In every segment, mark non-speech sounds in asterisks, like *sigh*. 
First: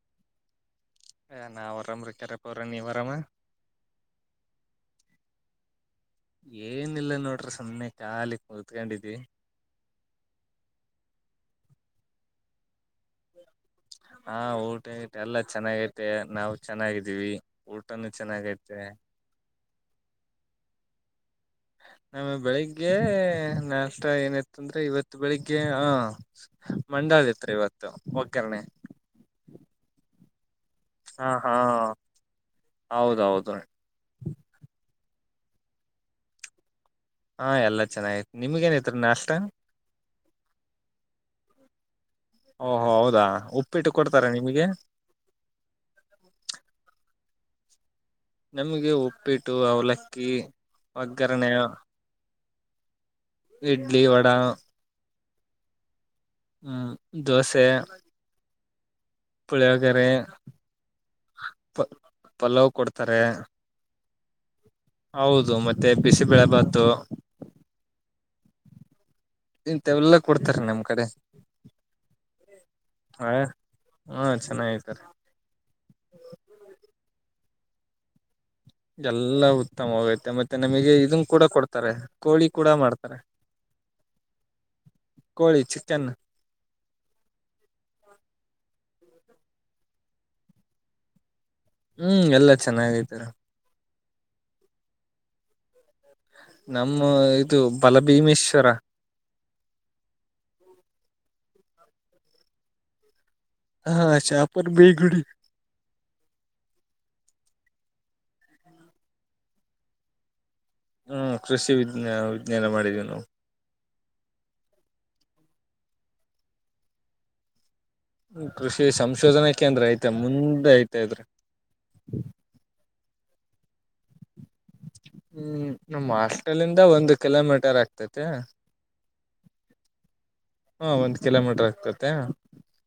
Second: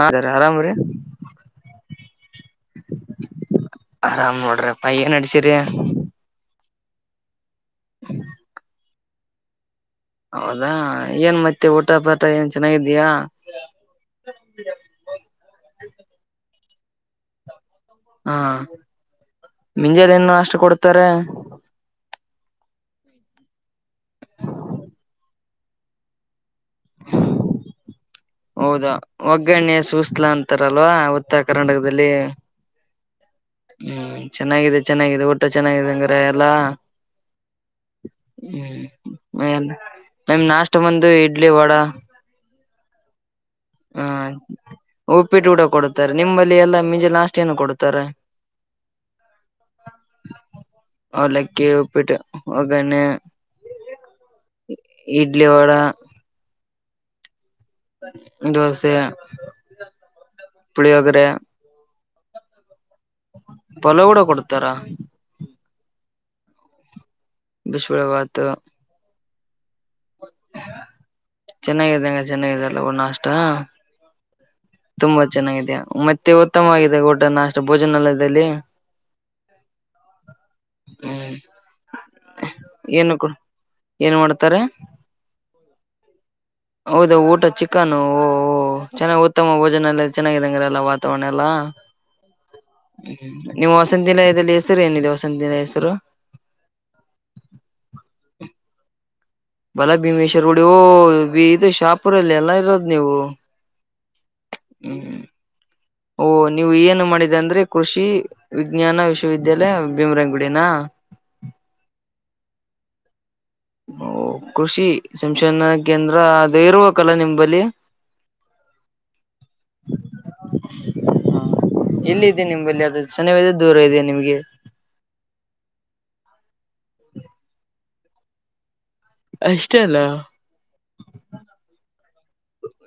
ಹದರಿ ಆರಾಮ್ರೀ ನಾ ವರಾಮರ್ತಾರೆ ಪ್ರ ನೀ ವರಾಮ ಅ ಏನ್ ನಡಸಿರಿ ಏನಿಲ್ಲ ನೋಡ್ರಿ ಸುಮ್ಮ್ನೆ ಕಾಲಿ ಕುತ್ಕೊಂಡಿದಿ ಹೌದಾ ಏನ್ ಮತ್ತೆ ಊಟ ಪಾಟ ಏನ್ ಚೆನ್ನಾಗ ಹಾ ಊಟಗತೆ ಎಲ್ಲ ಚೆನ್ನಾಗೈತೆ ನಾವು ಚೆನ್ನಾಗಿದ್ದೀವಿ ಊಟನು ಹಾ ಚೆನ್ನಾಗೈತೆ ಮಿಂಜಾಲ ಇನ್ನು ಅಷ್ಟು ಕೊಡ್ತಾರೆ ನಮ ಬೆಳಿಗ್ಗೆ ನಾಷ್ಟ ಏನತ್ತ ಅಂದ್ರೆ ಇವತ್ತು ಬೆಳಿಗ್ಗೆ ಹ ಮ ಅಂಗಯತ್ರಿ ಇವತ್ತು ಒಗ್ಗರಣೆ ಹೌದಾ ಒಗ್ಗರಣೆ ಸೂಸ್ಲಾ ಅಂತ ರಲ್ವಾ ಹಾ ಉತ್ತರ ಹಾ ಕರ್ನಾಟಕದಲ್ಲಿ ಹೌದೌದು ಹ್ಮ್ ಚೆನ್ನಾಗಿದೆ ಚೆನ್ನಾಗಿದೆ ಒ ಇಷ್ಟ ಚೆನ್ನಾಗಾಗಿದೆಂಗ್ರ ಎಲ್ಲಾ ಹಾ ಎಲ್ಲಾ ಚೆನ್ನಾಗೈತ್ ನಿಮ್ಗೇನೈತ್ರಿ ನಾಷ್ಟ ಹ್ಮ ಮಮ್ ನಾಷ್ಟ ಬಂದು ಇಡ್ಲಿ ವಡ ಓಹೋ ಹೌದಾ ಉಪ್ಪಿಟ್ಟು ಹಾ ಕೊಡ್ತಾರ ನಿಮಗೆ ಉಪ್ಪಿಟ್ಟ ಊಡ ಕೊಡತಾರೆ ನಿಮ್ಮಲ್ಲಿ ಎಲ್ಲಾ ಮಿಂಜಿ ನಾಷ್ಟ ಏನು ಕೊಡತಾರ ನಮಗೆ ಉಪ್ಪಿಟ್ಟು ಅವಲಕ್ಕಿ ಒಗ್ಗರಣೆ ಅದೇ ಇಡ್ಲಿ ವಡಾ ಇಡ್ಲಿ ವಡ ಹ್ಮ್ ದಸ್ ಜೋಸ ಪುಳಗ್ಯರೆ ಪಲಾವ್ ಕೊಡ್ತಾರೆ ತಲ ಕೂಡ ಕೊಡ್ತಾರಾ ಹೌದು ಮತ್ತೆ ಬಿಸಿಬಳೆ ಭಾತು ಬಿಸಿಬೇಳೆ ಬಾತ್ ಇಂತ ಎಲ್ಲಾ ಕೊಡ್ತಾರ ನಮ್ ಕಡೆ ಚೆನ್ನಾಗಿದ್ದಂಗ ಚೆನ್ನಾಗಾಗಿದೆಲ್ಲ ಹೂಣ ಅಷ್ಟ ಹ ಹಾ ಚೆನ್ನಾಗತಾರೆ ತುಂಬಾ ಚೆನ್ನಾಗಿದೆ ಮತ್ತೆ ಉತ್ತಮವಾಗಿದೆ ಊಡನ ಅಷ್ಟು ಭೋಜನಾಲಯದಲ್ಲಿ ಎಲ್ಲ ಉತ್ತಮ ಹೋಗೈತೆ ಮತ್ತೆ ನಮಗೆ ಇದನ್ ಹ್ಮ್ ಕೂಡ ಕೊಡ್ತಾರೆ ಕೋಳಿ ಕೂಡ ಏನು ಮಾಡ್ತಾರೆ ಏನ್ ಮಾಡ್ತ ಕೋಳಿ ಚಿಕನ್ ಹೌದ ಊಟ ಚಿಕನ್ ಓ ಒ ಚೆನ್ನಾಗ್ ಉತ್ತಮ ಭೋಜನ ಎಲ್ಲ ಚೆನ್ನಂಗ್ರ ಎಲ್ಲ ವಾತಾವರಣ ಹ್ಮ್ ಎಲ್ಲಾ ಚೆನ್ನಾಗಿದ್ದಾರೆ ಎಲ್ಲ್ಮವು *unintelligible* ವಸಂತಿಲಯದಲ್ಲಿ ಹೆಸರು ಏನಿದೆ ವಸಂತಿನ ಹೆಸರು ನಮ್ಮ ಇದು ಬಲಭೀಮೇಶ್ವರ ಬಲ ಭೀಮೇಶ್ವರ್ ಉಡಿ ಓ ಇದು ಶಾಪುರಲ್ಲಿ ಎಲ್ಲಾ ಇರೋದ್ ನೀವು ಹ ಅ ಶಾಪೂರ ಬಿಗುಡಿ ಮಾಡಿದೆ ಅಂದ್ರೆ ಕೃಷಿ ವಿಜ್ಞಾನ ವಿಶ್ವವಿದ್ಯಾಲಯ ಭೀಮರಂಗುಡಿ ಹ್ಮ್ ಕೃಷಿ ವಿಜ್ಞ ವಿಜ್ಞಾನ ಮಾಡಿದೀವಿ ನಾವು ಓ ಕೃಷಿ ಸಂಶೋಧನಾ ಕೇಂದ್ರ ಅದ ಇರ್ರುವಕಲ್ಲ ನಿಮಂಬಲ್ಲಿ ಕೃಷಿ ಸಂಶೋಧನೆ ಕೇಂದ್ರ ಐತೇ ಮುಂದೆ ಐ್ತ ಇದ್ರೆ ಇಲ್ಲಿದೆದೆ ನಿಂಬಲ್ಲಿ ಅದು ಚೆನ್ನದೆ ದೂರ ಇದೇನೆ ಹ್ಮ್ ನಮ್ಮ ಹಾಸ್ಟೆಲ್ ಇಂದ ಒಂದು ಕಿಲೋಮೀಟರ್ ಆಗ್ತತೆ ಅಷ್ಟೇ ಅಲ್ಲ ಹಾ ಒಂದ್ ಕಿಲೋಮೀಟರ್ ಆಗ್ತತೆ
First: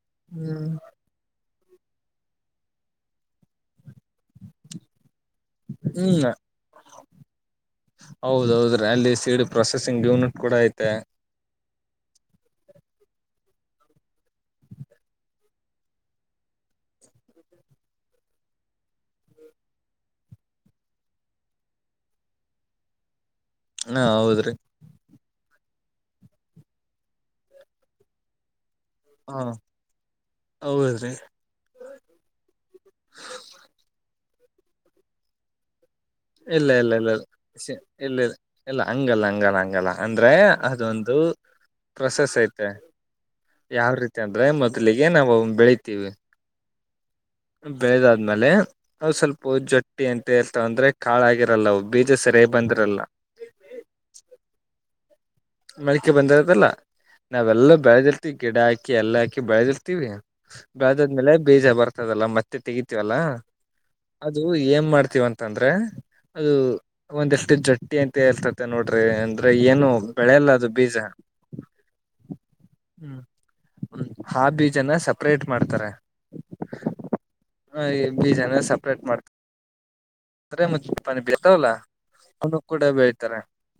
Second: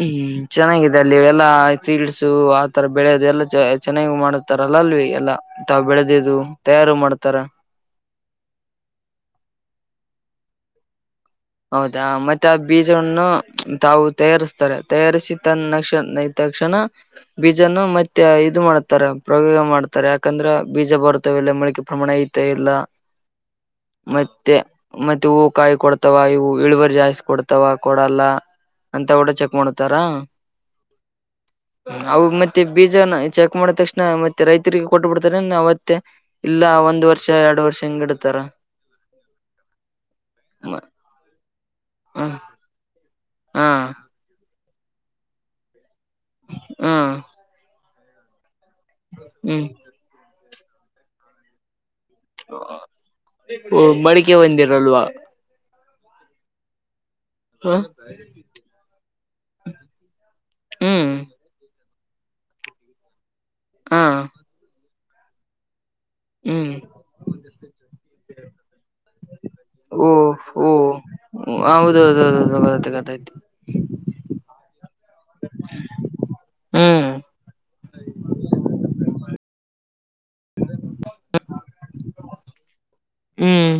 ಹ್ಮ್ ಚೆನ್ನಾಗಿದೆ ಅಲ್ಲಿವೆಲ್ಲಾ ಸೀಡ್ಸು ಆತರ ಬೆಳೆಯೋದು ಎಲ್ಲ ಚೆನ್ನಾಗ ಮಾಡತಾರಲ್ಲ ಅಲ್ವಿ ಎಲ್ಲಾ ತಾವ ಬೆಳೆದು ತಯಾರು ಮಾಡ್ತಾರ ಹೌದೌದ್ರೀ ಅಲ್ಲಿ ಸೀಡ್ ಪ್ರೊಸೆಸಿಂಗ್ ಯೂನಿಟ್ ಕೂಡ ಐತೆ ಬಜವನ್ನು ತಾವು ತಯಾರಿಸ್ತಾರೆ ತಯಾರಿಸಿ ತನ್ನಕ್ಷ ತಕ್ಷಣ ಬೀಜವನ್ನು ಮತ್ತೆ ಇದು ಮಾಡ್ತಾರೆ ಪ್ರಯೋಗ ಮಾಡ್ತಾರೆ ಯಾಕಂದ್ರೆ ಬೀಜ ಬರುತ್ತವೆಲ್ಲ ಮಳಿಕೆ ಪ್ರಮಾಣ ಐತ ಇಲ್ಲ ಹಾ ಹೌದ್ರಿ ಮತ್ತೆ ಮತ್ತೆ ಹೂ ಕಾಯಿ ಕೊಡ ತವ ಇವು ಇಳುವರ್ ಜಾಯಸ್ ಕೊಡ್ತಾವ ಕೊಡಲ್ಲ ಅಂತ ಊಡ ಹಾ ಚೆಕ್ ಮಾಡತಾರ ಹೌದ್ರಿ ಅ ಮತ್ತೆ ಬೀಜನ ಚೆಕ್ ಮಾಡ ತಕ್ಷಣ ಮತ್ತೆ ರೈತರಿಗೆ ಕೊಟ್ಟ ಬಿಡ್ತಾರ ಅವತ್ ಇಲ್ಲ ಇಲ್ಲ ಇಲ್ಲ ಹಿಂಗ್ ಇಲ್ಲ ಇಡ್ತಾರ ಇಲ್ಲ ಹಂಗಲ್ಲ ಹಂಗಲ್ಲ ಹಂಗಲ್ಲ ಅಂದ್ರೆ ಹ ಅದೊಂದು ಹಾ ಪ್ರೊಸೆಸ್ ಐತೆ ಯಾವ ರೀತಿ ಅಂದ್ರೆ ಮ ಲಿಗೆ ನಾವು ಬೆಳಿತೀವಿ ಹಾ ಬೆಳೆದಾದ್ಮೇಲೆ ನಾವು ಸ್ವಲ್ಪ ಹ್ಮ್ ಜೊಟ್ಟಿ ಅಂತೇಳ್ತಾವ ಅಂದ್ರೆ ಕಾಳಾಗಿರಲ್ಲ ಒಬ್ ಓ ಮಡಿಕೆ ಹೊಂದಿರಲ್ವಾ ಮಳಿಕೆ ಬಂದಿರದಲ್ಲ. ನಾವೆಲ್ಲ ಬೆಳೆದಿರ್ತಿೀವಿ ಗಿಡ ಹಾಕಿ ಎಲ್ಲ ಹಾಕಿ ಬೆಳೆದಿರ್ತಿೀವಿ ಹ್ಮ್ ಬೆಳದದ್ಮೇಲೆ ಬೀಜ ಬರುತ್ *unintelligible* ಮತ್ತೆ ತಗಿತಿವೀಅಲಾ ಹಾ ಅದು ಏನ್ ಮಾಡ್ತೀವಿ ಅಂತಂದ್ರೆ. ಅದು ಹ್ಮ್ ಒಂದೆಷ್ಟು ಜಟ್ಟಿ ಅಂತ ಹೇಳ್ತತೆ ನೋಡ್ರಿ ಅಂದ್ರೆ ಏನು ಓ ಬೆಳೆಲ್ಲ ಅದು ಓ ಬೀಜ ಹೌದೌದು *unintelligible* ಹಾ ಬೀಜನ ಸಪ್ರೇಟ್ ಮಾಡ್ತಾರೆ ಹ್ಮ್ ಹ ಬೀಜನ ಸಪ್ರೇಟ್ ಮಾಡ ಮು ಪಾನಿ ಇರ್ತಾವಲ್ಲ ಅವ ಕೂಡ ಬೆಳ್ತಾರೆ ಹ್ಮ್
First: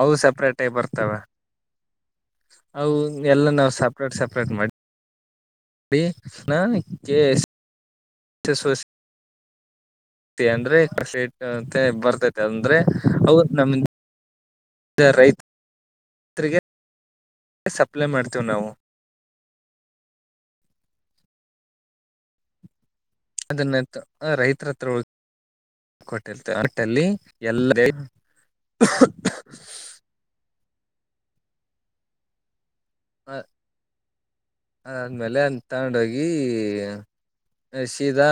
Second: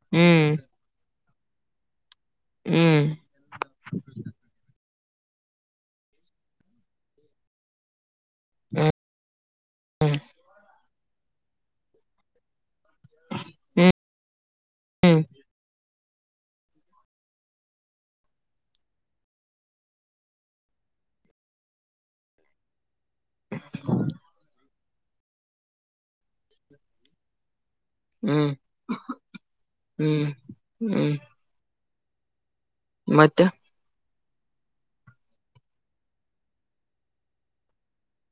ಅವು ಹ್ಮ್ ಸೆಪ್ರೇಟೇ ಬರ್ತವೆ ಅ ಹ್ಮ್ ಎಲ್ಲ ನಾವ್ ಸಪ್ರೇಟ್ ಸಪ್ರೇಟ್ ಮಾಡಿ ಅಡಿ ನಾ ಕೆೇ ಎಸ್ *unintelligible* ಹ್ಮ್ ಅಂದ್ರೆ *unintelligible* ಬರ್ತಾತೆ ಅಂದ್ರೆ. ಅವತ್ ನಮ್ಗೆ. ಹ್ಮ್ ರೈತ *unintelligible* ರಿಗೆ. ಸಪ್ಲೈ ಮಾಡ್ತೇವಿ ನಾವು. ಅದನ್ನ ರೈತರ ಹತ್ರ *unintelligible* ಯಲ್ಲ. *unintelligible* ಹ್ಮ್ ಹ್ಮ್ ಹ್ಮ್ ಮತ್ತೆ. ಆದ್ಮೇಲೆ ಅ ತೊಂಡ ಹೋಗಿ. ಸೀದಾ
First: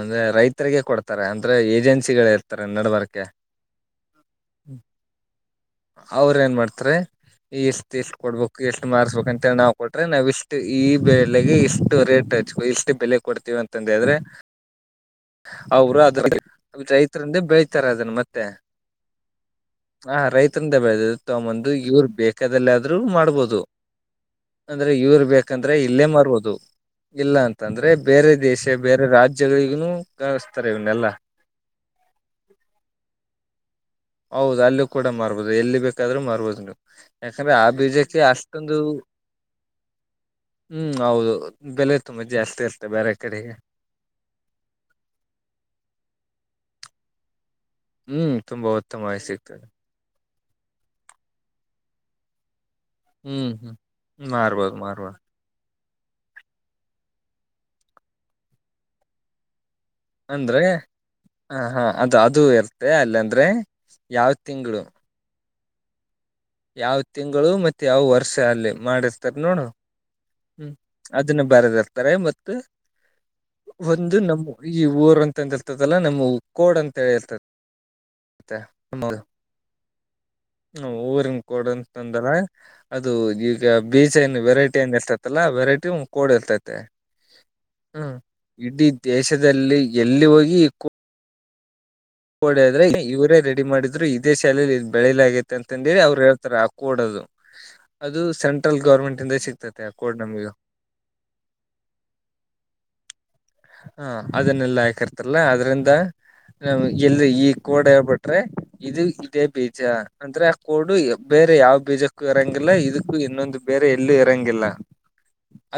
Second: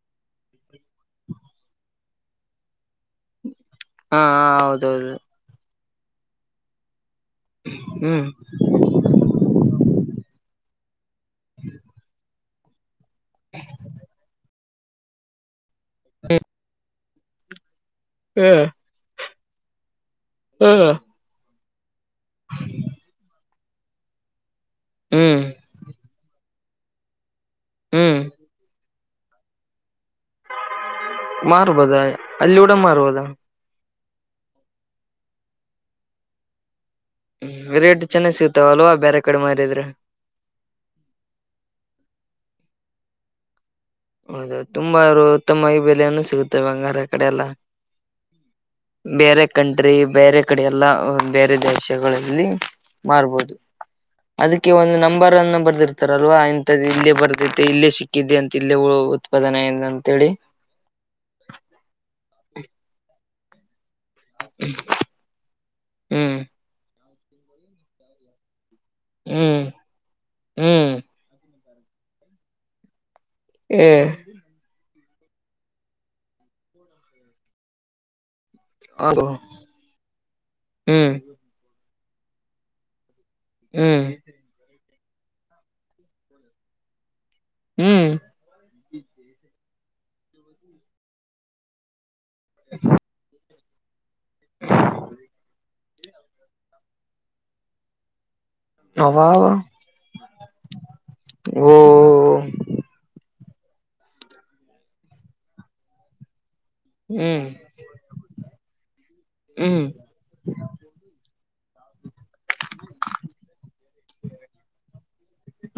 ಅಂದ್ರೆ ರೈತರಿಗೆ ಕೊಡ್ತಾರೆ ಅಂದ್ರ ಏಜೆನ್ಸಿಗಳು ಇರ್ತಾರೆ ನಡ ಬರಕೆ. ಹಾ ಹೌದೌದು. ಅವ್ರ ಏನ್ ಮಾಡ್ತಾರೆ. ಈಷ್ಟು ಈಷ್ಟು ಹ್ಮ್ ಕೊಡ್ಬೇಕು ಈಷ್ಟು ಮಾರ್ಸ್ಬೇಕ ಅಂತೇಳಿ ನಾವ್ ಕೊಟ್ರೆ ನಾವ್ ಇಷ್ಟು ಈ ಬೆಳೆಗೆ ಈಷ್ಟು ರೇಟ್ ಐತಿ. ವಷ್ಟೇ ಬೆಲೆ ಕೊಡ್ತೀವಿ ಅಂತಂದ ಹೇಳ್ರೆ ಅವರು *unintelligible* ಅದ್ರ. *unintelligible* *unintelligible* ಬೆಳತಾರೆ ಅದನ್ನ ಮತ್ತೆ. ಹಾ ರೈತನ ದ ಬೆಳದ ತಂದು ಇವ್ರು ಬೇಕಾದಲ್ಲ ಆದ್ರರು ಮಾಡ್ಬೋದು. ಅಂದ್ರೆ ಇವ್ರ ಹ್ಮ್ ಬೇಕಂದ್ರೆ ಇಲ್ಲೇ ಮರ್ಬದು ಇಲ್ಲ ಅಂತಂದ್ರೆ ಹ್ಮ್ ಬೇರೆ ದೇಶ. ಬೇರೆ ರಾಜ್ಯಗಳಿಗನು. *unintelligible* ಮಾರ ಬದಾ ಅಲ್ಲಿ ಡ ಮಾರಬದ. ಹೌದು ಅಲ್ಲಿ ಕೂಡ ಮಾರ್ಬೋದು ಎಲ್ಲಿ ಬೇಕಾದ್ರರು ಮರ್ಬೋದು ನೀವು. ಎಕರ ಹ್ಮ್ ಆ ರೇಟ್ *unintelligible* ಚೆನ್ನಾಗ್ ಸಿಗ್ತಾವ ಆಷ್ಟತಂದು. ಅಲ್ವಾ ಬೇರೆ ಕಡೆ ಮಾರಿದ್ರೆ ಹ್ಮ್ ಹೌದು ಬೆಲೆ ತುಂಬಾ ಜಾಸ್ತಿ ಇರ್ತ್ತೆ ಬೇರೆ ಕಡೆಗೆ. ಹೌದ ತುಂಬ *unintelligible* ಉತ್ತಮವಾಗಿ ಬೆಲೆಯನ್ನು ಸಿಗುತ್ತೆ *unintelligible* ಕಡೆ ಎಲ್ಲ ಹ್ಮ್ ತುಂಬಾ ಉತ್ತಮವಾಗಿ ಸಿಗ್ತದೆ. ಈ ಕಡೆ ಎಲ್ಲಾ ಬೇರೆ ದೇಶಗಳಲ್ಲಿ. ಹ್ಮ್ ಮಾರ್ಬೋದು ಹ್ಮ್ ಅದಕ್ಕೆ ಮಾರ್ಬೋದು ಒಂದು ಮಾರ್ಬೋದು ನಂಬರ್ ಅನ್ನ ಬರ್ದಿರ್ತ. ಇತರಲ್ವಾ ಇಥ ಇಲ್ಲೇ ಬರ್ತೈತೆ ಇಲ್ಲೇ ಸಿಕ್ಕಿದ್ದೆ ಅಂತ ಇಲ್ಲೇ ಉತ್ಪಾದನೆ. ಅಂತೇಳಿ ಅಂದ್ರೆ ಹ ಹಾ ಅದು ಅದು *unintelligible* ಅಲ್ಲ ಅಂದ್ರೆ. ಯಾವ ತಿಂಗಳು. ಹ್ಮ್. ಯಾವ ತಿಂಗಳು ಮತ್ತೆ ಯಾವ ವರ್ಷ ಅಲ್ಲಿ. ಮಾಡಿರ್ತಾರ ನೋಡು ಹ್ಮ್ ಹ್ಮ್ ಅದನ್ನ ಬರದರ್ತಾರ ಮತ್. ಒಂದು ಹ್ಮ್ ನಮ್ಮ ಈ ಊರ್ ಅಂತಂತ ಇರ್ತದಲ್ಲ ನಮ್ಮ ಕೋಡ್ ಅಂತ ಹೇಳಿರ್ತದ. *unintelligible* ಹ್ಮ್ ಊರಿನ್ ಕೊಡಂತ ಅನ್ಕೊಂಡರ. ಅದು ಈಗ ಹ್ಮ್ ಬೀಚ್ ಏನ್ ವೆರೈಟಿ ಏನ್ ಇರ್ತೈತಲ್ಲ ವೆರೈಟಿ ಕೋಡ್ ಇರ್ತೈತೆ. ಹ ಹ್ಮ್ ಇಡೀ ದೇಶದಲ್ಲಿ ಎಲ್ಲಿ ಹೋಗಿ. ಕೋಡದ್ರೆ ಇವರೇ ರೆಡಿ ಮಾಡಿದ್ರು ಇದೇ ಶಾಲಲಿ ಇ ಬೆಳೆಯಲ ಆಗೈತೆ ಅಂತಹೆಳೀ ಅವ್ರು ಹೇಳ್ತಾರೆ. ಕೊಡದು ಅದು ಸೆಂ. ಟಲ್ ಗೌರ್ಮೆಂಟ್ಂದ ಅವಾವ ಸಿಗ್ತೈತೆ ಆ ಕೋಡ್ ನಮಗ ಓ ಹಾ ಅದನ್ನೆಲ್ಲಾ ಹಾಕರ್ತಲ್ಲ ಆದದ್ರಿಂದ ನ ಎಲ್ ಈ ಹ್ಮ್ ಕೋಡ್ ಹೇಳ್ಬಿಟ್ರೆ ಇದು ಇದೇ ಬೀಜ ಹ್ಮ್ ಅಂದ್ರೆ ಆ ಕೋಡು ಬೇರೆ ಯಾವ ಬೀಜಕ್ಕೂ ಇರಂಗಿಲ್ಲ ಇದಕ್ಕೂ ಇನ್ನೊಂದು ಬೇರೆ ಎಲ್ಲೂ ಇರಂಗಿಲ್ಲ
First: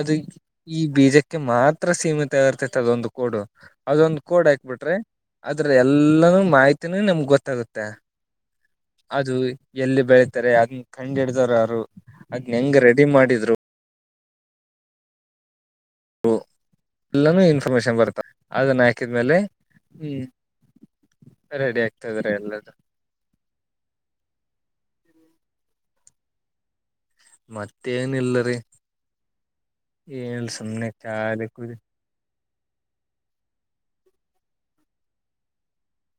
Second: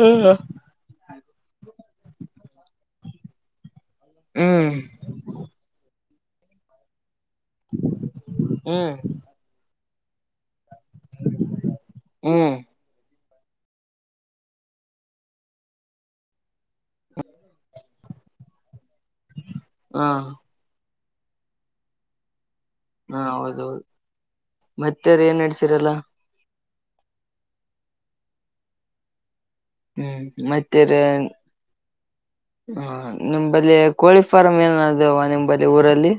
ಅದು ಈ ಬೀಜಕ್ಕೆ ಮಾತ್ರ ಸೀಮಿತ ಆರ್ತದೆ. ಒಂದು ಕೋಡ್ ಅದೊಂದು ಕೋಡ್ ಹಾಕ್ ಹ್ಮ್ ಬಿಟ್ರೆ ಅದ್ರ ಎಲ್ಲಾನೂ ಮಾಹಿತಿನೂ ನಮ್ಗ್ ಗೊತ್ತ. ತಗುತ್ತೆ ಹ್ಮ್ ಅದು ಎಲ್ಲಿ ಬೆಳತಾರೆ ಅದ. ಕಂಡ್ ಹೀಡ್ದರು ಯಾರರು ಹ್ಮ್ ಅದ್ನ್ ಹೆಂಗ ರೆಡಿ ಮಾಡಿದ್ರು. ಎಲ್ಲಾನೂ ಇನ್ಫಾರ್ಮೇಶನ್ ಬರ್ತ್ತ ಅದನ್ನ ಹಾಕಿದ್ಮೇಲೆ. ಹಾ. ಹ್ಮ್ ರೆಡಿ ಆಗ್ತದ್ರ ಎಲ್ಲದುು. ಹಾ ಹೌದೌದು ಮತ್ತೆರ ಏನ್ ನಡ್ಸಿರಲ್ಲ. ಮತ್ತೇ ಯಾನ್ಇಲ್ಲ ರಿ. ಹ್ಮ್ ಏನ್ ಸುಮ್ನೆ. ಮತ್ತೇರ್ *unintelligible* ಹ ನಿಂಬಲ್ಲಿ ಕೋಳಿ ಫಾರಂ್ ಏನ ಅದವ ನಿಮಂಬಲ್ಲಿ ಊರಲ್ಲಿ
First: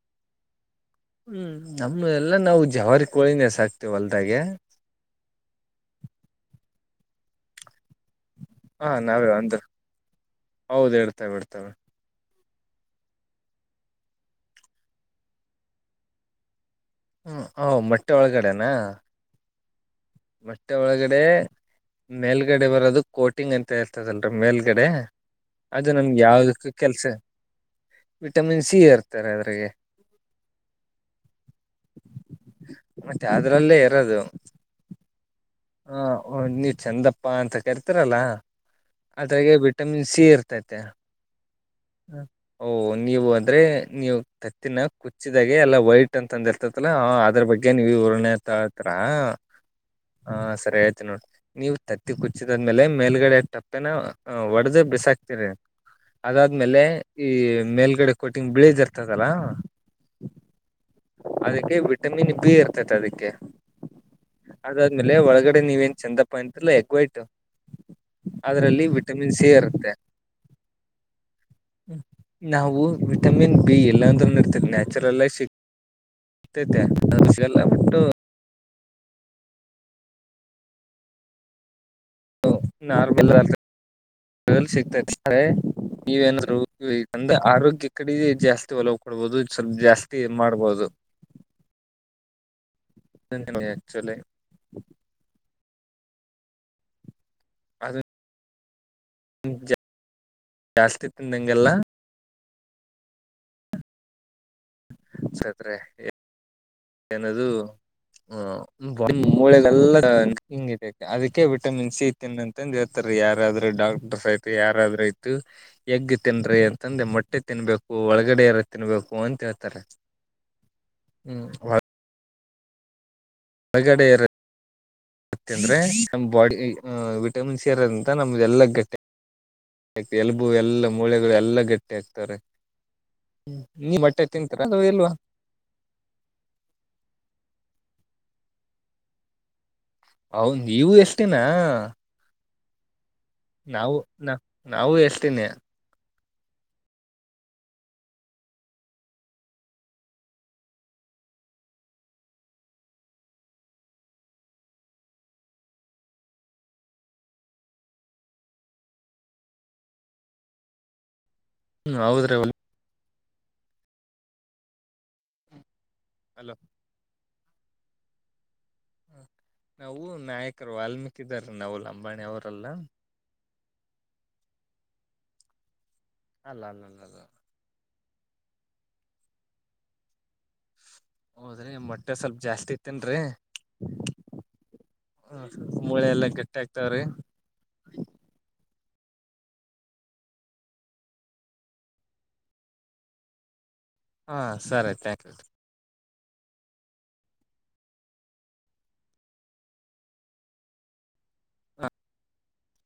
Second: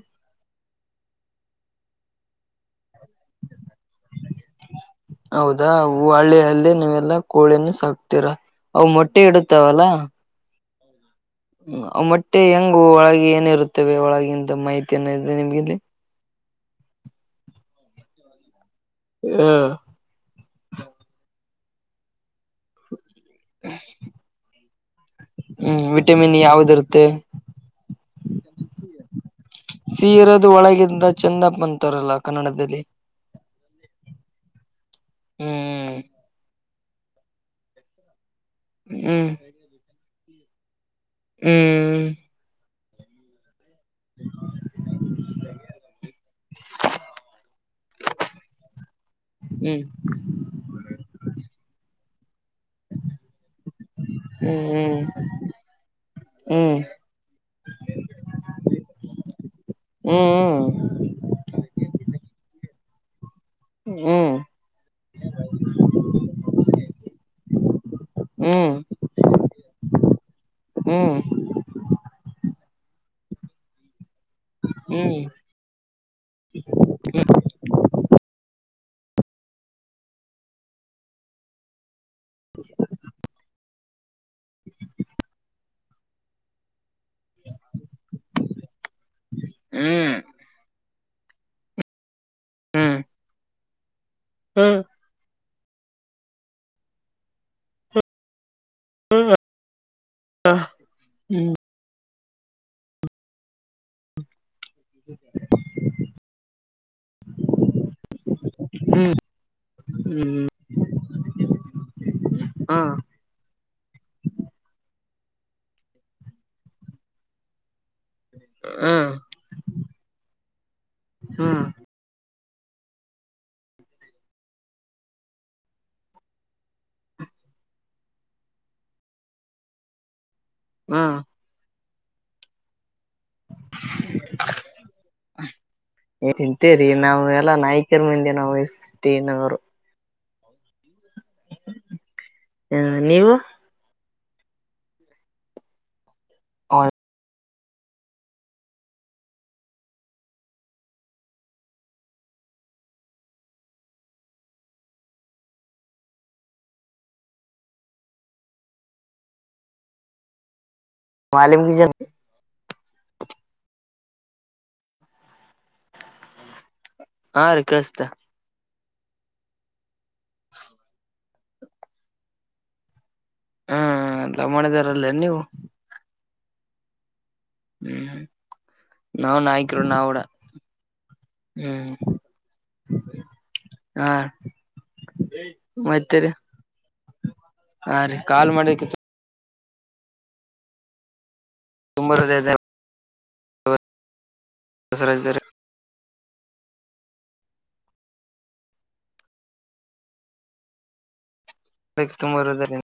ಹ್ಮ್ ನಮ್ಮ ಎಲ್ಲಾ ನಾವು ಜಾವಾರ ಹೌದಾ ಹೂ ಹಳ್ಳಿ ಅಲ್ಲಿ ನೀಲ್ಲ ಎಲ್ಲ ಕೋಳಿಿನ ಸಾಕ್ತಿೀರ ಅ ಹಾ ಮೊಟ್ಟೆ ನಾವೇ ಅಂದ್ರ ಇಡುತ್ತಾವಲ್ಲ ಹೌದ್ ಇಡ್ತವೆ ಬಿಡ್ತೇವೆ ಅಷ್ಟೆ ಹೆಂಗು ಒಳಗೆ ಏನಿ ಇರುತ್ತವೆ ಒಳಗಂತ ಮಾಹಿತಿಯನ್ನ ಇದೆ ನಿಮ್ಗೆಲ್ಲಿ ಹ್ಮ ಹ ಮೊಟ್ಟೆ ಒಳಗಡೆನಾ ಹಾ ಮತ್ತೆ ಒಳಗಡೆ ಮೇಲ್ಗಡೆ ಬರೋದು ಕೋಟಿಂಗ್ ಅಂತ ಹೇರ್ತದಲ್ರಿೀ ಮೇಲ್ಗಡೆ ಹ್ಮ್ ಅದು ನಮ್ಗೆ ವಿಟಮಿನ್ ಯಾವ್ದಕ್ಕ ಕೆಲ್ಸ ಯಾವ್ದಿರುತ್ತೆ ವಿಟಮಿನ್ ಸಿ ಇರ್ತಾರೆ ಅದ್ರಗೆ ಸೀ ಇರೋದು ಒಳಗಿಂದ ಚಂದಪ್ಪ ಅಂತಾರಲ್ಲ ಕನ್ನಡದಲ್ಲಿ ಮತ್ತೆ ಅದ್ರಲ್ಲೇ ಇರೋದು ಹ ಹ್ಮ್ ಒ ನೀ ಚಂದಪ್ಪಾ ಅಂತ ಕರಿತಾರಲ್ಲ ಹ್ಮ್ ಅದ್ರಾಗ ವಿಟಮಿನ್ ಸ ಇರ್ತೈತೆ ಹ್ಮ್ ಓಹ ನೀವು ಅಂದ್ರೆ ನೀವು ತತ್ತಿನ ಕುಚ್ಚಿದಾಗೆ ಎಲ್ಲಾ ವೈಟ್ ಅಂತ ಅಂದ ಇರ್ತತಲಾ ಅದ್ರ ಬಗ್ಗೆ ನೀವುರಣೆತಾತ ಹ ಹ್ಮ್ ಹಾ ಸರಿ ಹೇಳ್ತ ನೋಡ್ ನೀವು ತತ್ತಿ ಕುಿ ಚ್ಚಿದಾದ್ಮೇಲೆ ಮೇಲ್ಗಡೆ ಟಪ್ಪೆನ ಒಡ್ದ ಬಿಸಾಕ್ತಿರಿ ಅದಾದ್ಮೇಲೆ ಹ್ಮ್ ಈ ಮೇಲ್ಗಡೆ ಕೊಟ್ಟಿಂಗ ಬಿಳದ್ ಇರ್ತದಲ್ಲ ಹ್ಮ್ ಅದಕ್ಕೆ ವಿಟಮಿನ್ ಬಿ ಇರ್ತತಿ ಅದಕ್ಕೆ ಹ್ಮ್ ಅದಾದ್ಮೇಲೆ ಒಳಗಡೆ ನೀವ ಏನ್ ಚಂದಪ್ಪ ಅಂತಲ್ಲ ಎಗ್ಗುವಯ್ತು ಹ್ಮ್ ಅದ್ರಲ್ಲಿ ವಿಟಮಿನ್ ಸಿ ಇರುತ್ತೆ್ಮ ಹ್ಮ್ ನಾವು ವಿಟಮಿನ್ ಬಿ ಎಲ್ಲ ಅಂದ್ರೂ ಇರ್ತ ಹ್ಮ್ ಹ್ಮ್ ನ್ಯಾಚುರಲ್ಗ ಸಿ ಮತೈತೆ ಅಸ ಎಲ್ಲ ಬಿಟ್ಟು ಹು ಲ್ ಸಿಗ್ತಾರೆ ನೀವೇನಾದ್ರುಂದೆ ಆರೋಗ್ಯ ಕಡೆಿಗೆ ಜಾಸ್ತಿ ಒಲವು್ ಕೊಡ್ಬಹುದು ಸ್ವಲ್ಪ ಜಾಸ್ತಿ ಮಾಡ್ಬೋದು ಹ್ಮ ಹ ಎಕ್ಚಲಿ ಅದು ಜಾಸ್ತಿ ತಿಂದಂಗೆಲ್ಲ ಸತ್್ರೆ ಏನದು ಹ ಹ್ಮ್ ಮೂಳೆಲ್ಲಾ ಹ್ಮ್ ಹಿಂಗಿದೆ ಅದಕ್ಕೆ ವಿಟಮಿನ್ ಸಿ ತಿನ್ನಂತಂದು ಹಾ ಹೇಳ್ತಾರೆ ಯಾರಾದ್ರೂ ಡಾಕ್ಟರ್ಸ್ ಆಯ್ತು ಯಾರಾದ್ರೂ ಆಯತು ಎಗ್ ತಿನ್್ರಿ ಅಂತಂದ್ರೆ ಮೊಟ್ಟೆ ತಿನ್ಬೇಕು ಒಳಗಡೆ ಇಾರ ಹ್ಮ್ ತಿನ್ಬೇಕು ಅಂತ ಹೇಳ್ತಾರೆ ಹ್ಮ್ ಹೊಳಗಡೆಯರು ಮತ್ತೆ ಅಂದ್ರೆ ನಮ್ಮ ಬಾಡಿ ವಿಟಮಿನ್ ಸಿ ಇರೋದಂತ ನಮ್ದ ಎಲ್ಲ ಗಟ್ಟೆ ಯಾ ಎಲ್ಬೂ ಎಲ್ಲಾ ಹಾ ಮೂಳೆಗಳು ಎಲ್ಲಾ ಗಟ್ಟಿ ಹಾಕ್ತಾರೆ ್ಮ ನೀ ಬಟ್ಟೆ ತಿಂತರ ಅ ಇಲ್ವಾ ತಿಂತೇರಿ ನಾವ ಎಲ್ಲಾ ನಾಯ್ಕರ ಮುಂದೆ ನ ವಯಸ್ಸಟನವರು ಹೌನ್ ನೀವು ಎಷ್ಟಿನ ಹಾ ನೀವು ನಾವು ನ ನಾವು ಎಷ್ಟತಿನಿ ಹ ಮಾಲಿಮ ಜ ಹ್ಮ ಹೌದ್ರಿ ಹಲೋ ಹಾ ರೀ ಕೇಳಿಸತ ನಾವು ನಾಯಕರು ವಾಲ್ಮೀಕಿದಾರ ನಾವು ಅಂಬಾಣಿ ಅವರೆಲ್ಲ ಹ್ಮ ಎಲ್ಲ ಮಾಡಿದಾರಲ್ಲೇ ನೀವು ಅಲ್ಲ ಅಲ್ಲಲ್ಲ ಅ ಹ್ಮ್ ನಾವ್ ನಾಯಕರು ನಾವಡ ಹೌದ್ರಿ ಮೊಟ್ಟೆ ಸ್ವಲ್ಪ ಜಾಸ್ತಿ ಇತೇನ್ರೀ ಹಾ ಹ್ಮ ಕುಂಬಳೆ ಎಲ್ಲ ಮತ್ತೇರಿ ಗಟ್ಟಿ ಆಗ್ತವ್ರಿ ಹಾ ರೀ ಕಾಲ್ ಮಾಡಿದಕ್ಕೆ ತುಂಬ ಹದ ಹಾಂ ಸರಿ ತ್ಯಾಂಕ್ ಯು ಬ ತುಂಬರುವುದರಿಂದ